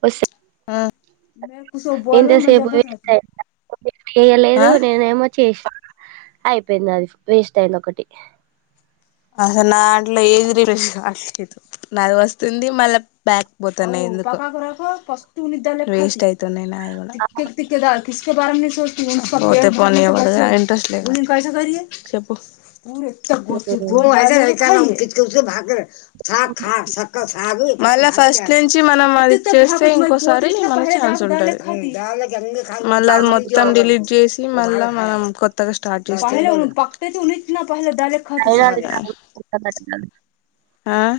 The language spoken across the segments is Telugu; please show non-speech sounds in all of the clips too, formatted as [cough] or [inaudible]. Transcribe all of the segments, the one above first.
బస్ ఆఁ ఎంతసేపు వేయిట్ [inaudible] చేయలేదు నేనేమో చేసా అయిపోయిందది వేస్ట్ అయిందొకటి. అసలు నా దాంట్లో ఏది రిఫ్రెష్ నాది వస్తుంది, మళ్ళ బ్యాక్ పోతాన్నయి. ఎందుకో వేస్ట్ అయితున్నై నాయిగూడ. పోతే పోనీలే [unintelligible] ఇంట్రెస్ట్ లేదు చెప్పు. ఉమ్. [unintelligible] మళ్ల ఫస్ట్ నుంచి మనం అది చేస్తే ఇంకోసారి మనకి ఛాన్స్ ఉంటది. మళ్ళ అది మొత్తం అవునవును డిలీట్ చేసి, మళ్ళా మనం కొత్తగా స్టార్ట్ చేస్తె అయినా అది టైం క ఆఁ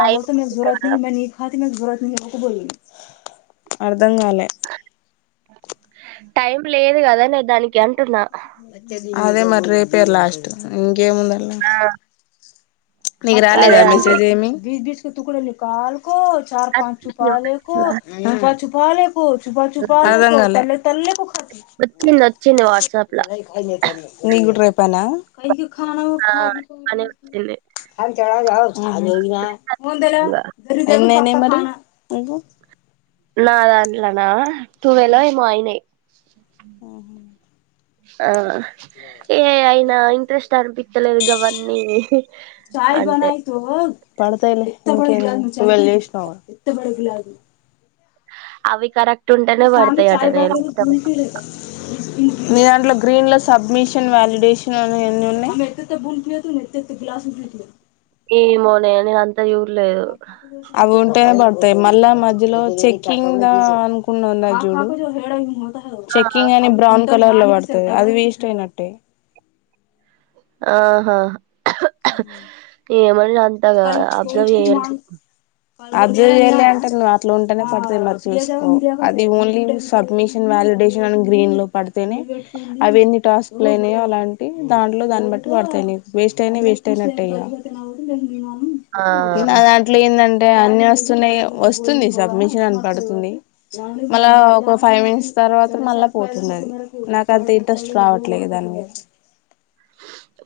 టైం ఉంది కదా, అర్ధం గాలే టైం లేదు కదనే దానికి అంటున్నా. అదే మరి రేపే లాస్ట్ ఇంకేముంది అండ్ల. ఆ నీకు రాలేద అదే అంటు మెసేజ్ ఏమి? చ పా చఛపాాలేకు ద చూపాాలే అర్ధం గాలే వచ్చింది వచ్చింది వాట్సాప్ లా నీక్కూడ రేపేనా? ానా ఆ వఖాగి అని పసి వచ్చింది అ చాల అ మ ఫ తెలో ఖచ్చితంగా. ఎన్నేనాయి మరి నా దాంట్లోనా తూవలో ఏమో అయినాయి ఆఓహో ఆ అ ఏ అయినా ఇంట్రెస్ట్ అనిపించలేదు కావన్నీ అంటే పడతలే ట్వెల్వ్ చేసినవ్ గా అవి కారక [unintelligible] మీ దాంట్లో గ్రీన్ లో సబ్మిషన్ వ్యాలిడేషన్ అని ఎన్ని ఉన్నాయి అసంటట్ ఈ మోననింత అవును ట్టే పడతాయి మళ్ళా మధ్యలో చెకింగ్ అనుకున్నా ఉన్న చూడు ఆ చెక్కింగ్ అని బ్రౌన్ కలర్ లో పడుతుంది అది వేస్ట్ అయినట్టే ఆహా ఏమని అంతగా అబ్జర్వ్ చేయలే అద ఏ అంటారు నువ్ అట్లో ఉంటేనే పడుతుంది మరి చూ అది ఓన్లీ సబ్మిషన్ అ గ్రీన్ లో పడితేనే అవి ఎన్ని టాస్క్లు అయినాయి అలాంటి దాంట్లో దాన్ని బట్టి తెలిదు వేస్ట్ అయినయి వేస్ట్ అయినట్టే ఇగ ఆ నా దాంట్లో ఏం అంటే అన్ని వస్తున్నాయి వస్తుంది సబ్మిన్ అనీ పడుతుంది మళ ఒక ఫైవ్ మినిట్ తర్వాత మళ్ళా పోతుంది ఆది నాక అంత ఇంట్రెస్ట్ రావట్లేదు దాని మీద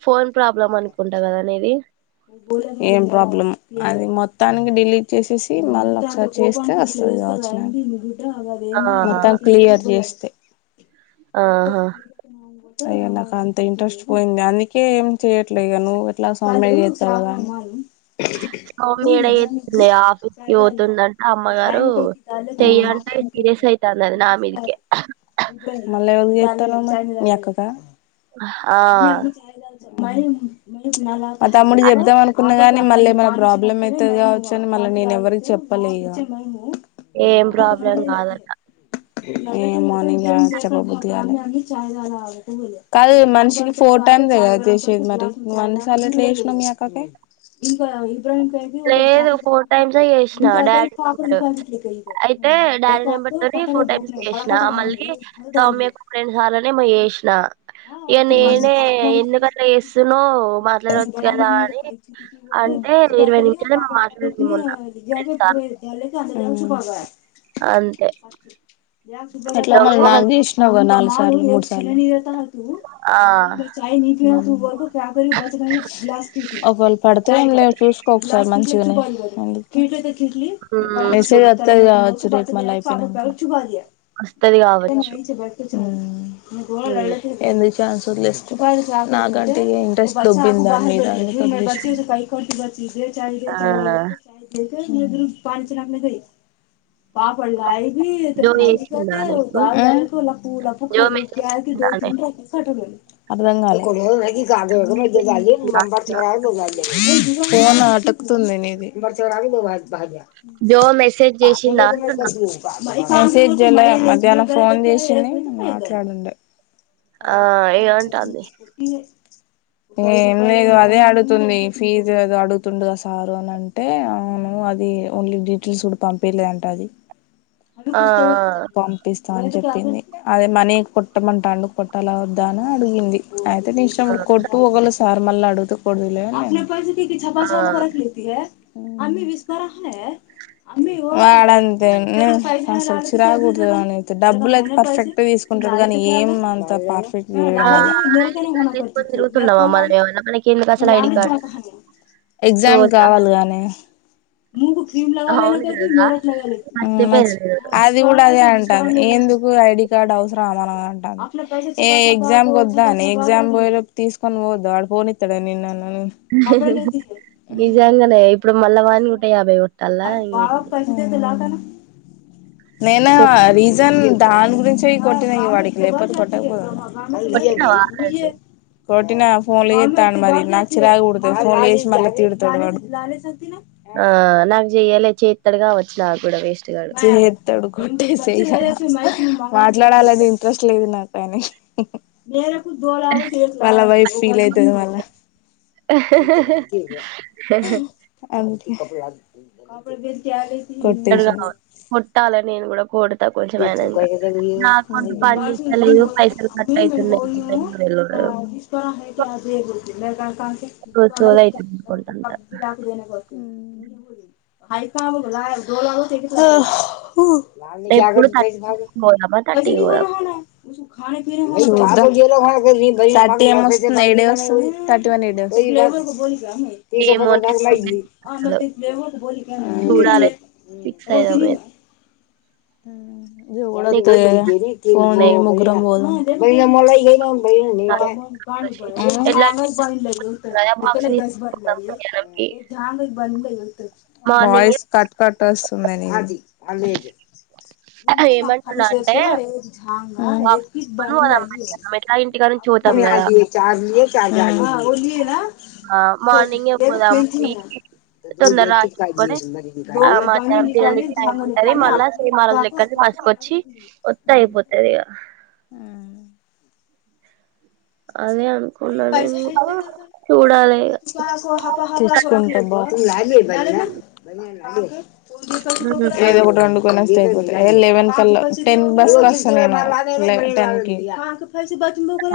ఫోన్ ప్రాబ్లం అనుకుంటా కదా నిది ఏం ప్రాబ్లం అది మొత్తానికి డిలీట్ చేసేసి మళ్ళీ ఒకసారి చేస్తే వస్తుంది ఆ మత్తాం క్లియర్ చేస్తే బ ఆహా అయ్యా నాకు అంత ఇంట్రెస్ట్ పోయింది అందుకే ఏం చేయట్లేదుగా నువ్వు ఎట్లా సగం [inaudible] సౌమ్యడ అతుంది ఆఫీస్ కి పోతుందంటే అమ్మగారు అని చెయ్యంటే సీరియస్ యితాంది అది నా మీదకే మళ్ళీ మీ అక్కకా ఆ మా తమ్ముడు అదే చెప్దాం అనుకున్న గాని మళ్ళీమైనా ప్రాబ్లమ్ ప్రాబ్లమ్ అయితే కావచ్చుని మళ్ళీ నేను ఎవరికి చెప్పలే ఇగ ఏం ప్రాబ్లం కాదట ఏ మార్నింగ్ బుద్ధగా కాదు మనిషికి ఫోటో చేసేది మరి నువ్వు అన్ని సార్లు ఎట్లా చేసినావు మీ అక్కకి ఇంకా ం ఒక చా లేదు ఫోర్ టైమ్సే చేసిన ఇంకాక డాడీ పాప కా ఇట్క క మొన్న నే ఫోర్ టైమ్స్ చేసిన మళ్ళీ ఉహు రెండు సార్లు ఏమో చేసిన నేనే ఎందుకట్లా చేస్తునో మాట్లాడవచ్చ కదా అని అంటే ఇరవై ప టబ్ట్జే పూ అ ప అంతే అట్లా దొంగ మ మొహం నాకు చేసినవ్ గా నాలుగు సార్లు మూడు సార్లు ఆ! అ అే మ చాయ ని పి త వకు క బచగాని ఒకవేళు పడితేం లే చూసుకోకసారి మంచిగానేందు హ్మ్. మెసేజ్ వస్తాది కావచ్చు రేప్ మల్ల వస్తది కావచ్చు హ్మ్. మ్మ్ ఏందో చాన్స్ వలేసుకో నాక్ అంటే ఇంట్రెస్ట్ దుబ్బింది దాని మీద ఆ! ఉమ్ ఉమ్ నువ్ జో చేసిందా నీకు? తింటున్నప్పుడు జో ఆటో మెసేజ్ చేసిందానే? పోయింది అర్ధం గాలే చేసిందా అంటున్నా. ఎక్ తుంది నీది జో మెసేజ్ చేసిందా అంటున్నా? మై మెసేజ్ జేయలే మధ్యాహ్నం ఫోన్ జేసింది మాట్లాడుండే ఆ! ఏమంటాంది? ఏ లేదు అదే అడుగుతుంది ఫీజు ఏదో అడుగుతుండగా సారు అని అంటే అవును అది ఓన్లీ డిటైల్స్ పంపియలేదంట అది ఆ! పంపి స్త అని చెప్పింది అదే మనీ కొట్టమంటాండు కొట్టలా వద్దా అని అడిగింది అయితే నీ ఆ! ఇష్టముంటే కొట్టు ఒకవేళ సార్ మళ్ళీ అడుగుతే కొడుదువులే ఆ! నేనన్న ఆ! ఉమ్ వాడంతే నేను అసలు చిరాపుడతది వాని చూస్తే డబ్బులు అయితే పర్ఫెక్ట్ తీసుకు కుంటడు గానీ ఏం అంత పర్ఫెక్ట్ జేయడు ఆ ఐడి కార్డ్ తీసుకొని తిరుగుతున్నామా మనం ఏమన్నా మనకెందుకు అసలు ఐడి కార్డ్ మళ్ళ ఎగ్జామ్ సోది గావాలి గానే అవును కదా మర్చిపోయిన నేను అది కూడా అదే అంటాంది ఎందుకు ఐడి కార్డ్ అవసరా మనకు అంటుంది ఏ ఎగ్జామ్ కు వద్దానే ఎగ్జామ్ పోయేలోప్ తీసుకొని పోవద్దా పోనిత్తడా నిన్నేమన్న ఉమ్ నిజంగానే ఇప్పుడు మళ్ళా వానికి నూట యాభై కొట్టాలా ఏంది ఉమ్ నేను సో రీజన్ దాని గురించి కొట్టిన వాడికి లేకపోతే కొట్టకపోదును కొట్టినవా కుయ్యే ఆల్రెడీ కొట్టినా ఫోన్లు జేత్తాండు మరి నాకు చిరాగ్ పుడతది ఫోన్లు జేసి మళ్ళ తిడతడు వాడు ఆ నాకు చెయ్యాలే చేత్తడు గావచ్చు నా గూడా వే చేత్తడు కొట్టేసేయ్ ఇగ మాట్లాడాలని ఇంట్రెస్ట్ లేదు నాకు కానీ వాళ్ళ వైఫ్ ఫీలైతది మళ్ళ అంతే చేత్తడు కొట్టేసిన కావచ్చు కొట్టాలే నేను గూడా కోడు త కొంచెం అయినాంకా నా అకౌంట్ పని చేస్తలేదు పైసలు కట్ అయితున్నాయి ఉమ్ సోది అయితుంది అకౌంట్ అంతా ఉమ్ హా హూ ఎప్పుడు థర్టీ చూద్దాం పోదామా థర్టీ పోదామా చాట్ ఏం వస్తుంది ఐడి వస్ థర్టీ వన్ ఇడస్ ఏమోనే చూడలేదు అసలు. చూడాలి ఫిక్స్ ఆ అయ్యాం. ఏ- నీకు ఎవరొత్తరే అవును నచ్చుతున్నాయి ముగ్గురం బోదాం ఉమ్ చాలా వచ్చి ఎట్లా కదా బాక్స్ తీసుకున్నాం మధ్యాహ్నంకి. మార్నింగే వాయిస్ కట్ కట్ వస్తుంది నీది ఉమ్ ఏమంటున్నా అంటే ఉమ్ బాక్స్ తీసుకొని పోదాం మధ్యాహ్నం ఎట్లా ఇంటికాడ నుంచి పోతాం కదా. ఆ మార్నింగే ఏ పోదాం పతు పోయి [unintelligible] దో తొందర ఎకి రాసుకొని ఆ కాాలరిబ మధ్యాహ్నం నాలి ాగా నాలే [unintelligible] క్కల్లు మాసుకొచ్చి వత్త అయిపోతదిగ అదే అనుకున్నా నేను కూడా చూడాలి ఇగ. తెచ్చుకుంటే బాగ్ ఏదో ఒకటి రెండుకొనే లే లెవెన్ కళా టెన్ బస్ క వస్తాను నేను టెన్ కి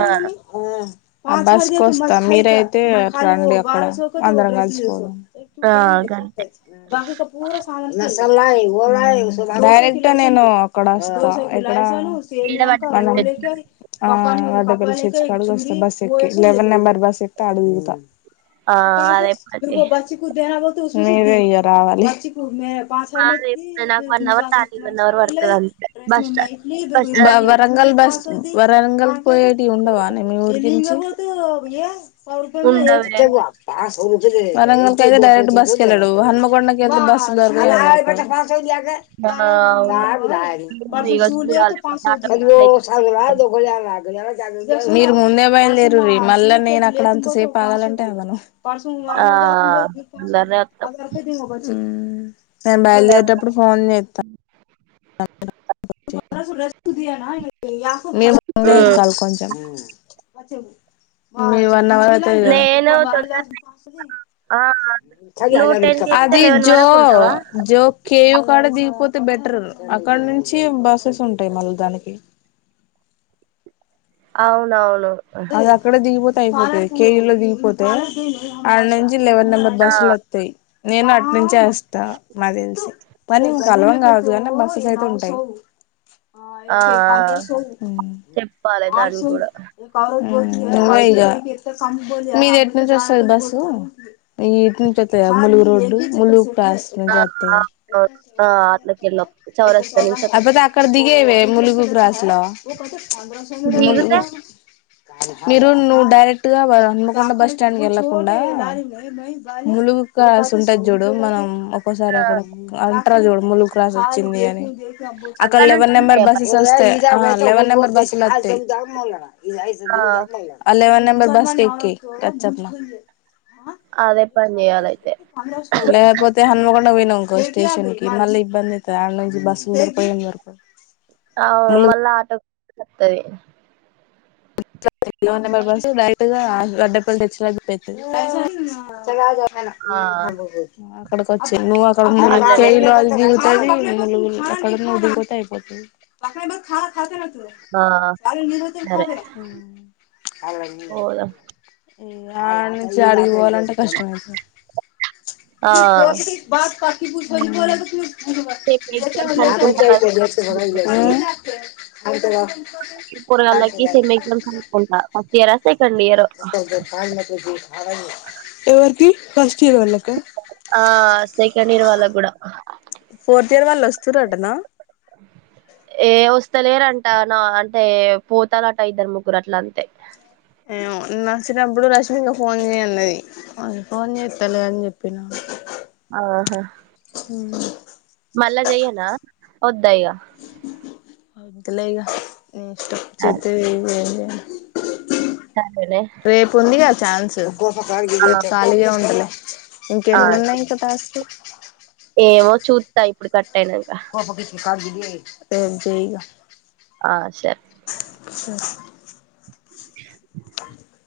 ఆ [inaudible] బస్సుకు వస్తా మీరయితే రండి అక్కడ అందరం కలిసిపోదాం ఆ గంతే. [unintelligible] డైరెక్ట్ గా నేను అక్కడ వస్తా ఎక్కడ ఏడ పడ్డట్టు [inaudible] బస్ బస్ ఎక్కీ లేవెన్ నెంబర్ బస్ ఎక్కితే ఆడ దిగుతా ఆ అదే పది మీరే ఇయ్య రావాలి అదే నాకు వన్ అవర్ దానికి వన్ అవర్ పడుతది అంతే బస్ స్టా బస్ [inaudible] అది వరంగల్ బస్ వరంగల్ పోయటియి ఉండవానే మీ ఊరీ నుంచి ఉండవే వరంగల్ కైతే డైరెక్ట్ బస్కిళడు హనుమకొండకేతే బస్ దొరకదు ఆ అవును ఏమో ఇగ చూడాలి మరి ఆటో ఖర్చులయితే కదా [inaudible] [inaudible] మీరు ముందే బయల్దేరుండ్రీ మళ్ళా నేను అక్కడ అంతసేపు ఆగాలంటే ఆగను ఆ తొందరనే వత్తం ఉమ్ నేను బయలుదేరేటప్పుడు ఫోన్ చేస్తా అ మేం ముందే ఎక్కాలి కొంచెం మీ వన్ అవర్ అవతాధిగా నేను తొందరనే ఆ నువ్వు టెన్ కి ఎక్కితే అది లెవెన్ జో వరకు ఉంటావా జో కేవ్ కాడా ది గీపోతే బెటర్ అక్కడ నుంచి బసెస్ ఉంటాయి మళ్ళీ దానికి అవునవును అది అక్కడ దిగిపోతే అయిపోతది కేయలో దిగిపోతే ఆడ నుంచి లెవెన్ నెంబర్ ఆ బస్సులు వస్తాయి నేను అటు నుంచి వ స్తా నాకు తెలిసి పనీ కలవడం అవదు కానీ బసులయితే ఉంటాయి ఆ ఆ! చెప్పాలి దాన్ని ఉమ్ కూడా నువ్వే ఇగ మీదీ ఎట్టు నుంచి వస్తది బసు ఈ ఇట్ నుంచి వస్తాయి ములుగు రోడ్డు ములుగు ఆ అవును ఆ అట్లకెళ్ళి చౌరస్తా నుంచి అబాబె అక్కడ దిగేయ్వే ములుగు బ్రాసలా దిగుతే ములుగు మీరు ను డై డైరెక్ట్ గా హన్మకొండ బస్ స్టాండ్ కు వెళ్ళకుండా ములుగు కాస ఉంటది చూడు మనం ఒక్కోసారి అక్కడ అంట్రాజోడ ములుగు వచ్చింది అని అక్కడ నుంచి లెవెన్ నెంబర్ ఉంటాయా మరి? బస్సెస్ వస్తే ఆ లెవెన్ నెంబర్ బస్సులు వస్తా ఆ ఆ లెవెన్ నెం బస్ ఎక్కి వచ్చేతన అదే పని చేయాలయితే లేపోతే హనుమాకో పోయినావ్ అనుకో స్టేషన్ కి మళ్ళ ఇబంది అవుంది ఆడ నుంచి బస్సు దొరకవ్ అవు మళ్ళా ఆటో వస్తది అ బర్ డైరెక్ట్ గా గడ్డ పలు తెచ్చలేకపోతుది ఆ అక్కడక వచ్చి నువ్వు అక్కడ అట్లనే చేస్ [unintelligible] ఆ ఉమ్ సరే పోదాం ఆడ నుంచి అడిగిపోవాలంటే కష్టం అయితది ఆ సెమ్ ఎగ్జామ్స్ అనుకుంటా కదా [inaudible] ఆ పోరగాళ్ళకి [inaudible] [unintelligible] ఎవకి ఫస్ట్ ఇయరొ ఆ సెకెండ్ ఇయర్ వాల్లగ్గుడా ఫోర్తియర్ వాళ్లొస్ ఏ వస్తలేరం టా నా అంటే పోతారట ఇద్దరు ముగ్గురు అట్ల అంతే ఏమో నడిషినబ్బుడు రష్మిక ఫోన్ జెయ్ అన్నది ఫోన్ చేస్తలే అని చెప్పిన్ ఆహా మళ్ళా జెయ్యి అనా వద్దా ఇగ వద్దులే ఇగ నీ ఇష్టం సరే చేత్తే జెయ్ లేదం సరేలే రేపుందిగా ఛాన్సు ఆ రేపు ఖాళీగే ఉంటలే ఆ ఇంకెన్నున్నాయ్ నీకు టాస్కు ఏమో చూత్తా ఇప్పుడు కట్ అయినంక రేప్ జెయ్ ఇగ ఆ సరే స [inaudible]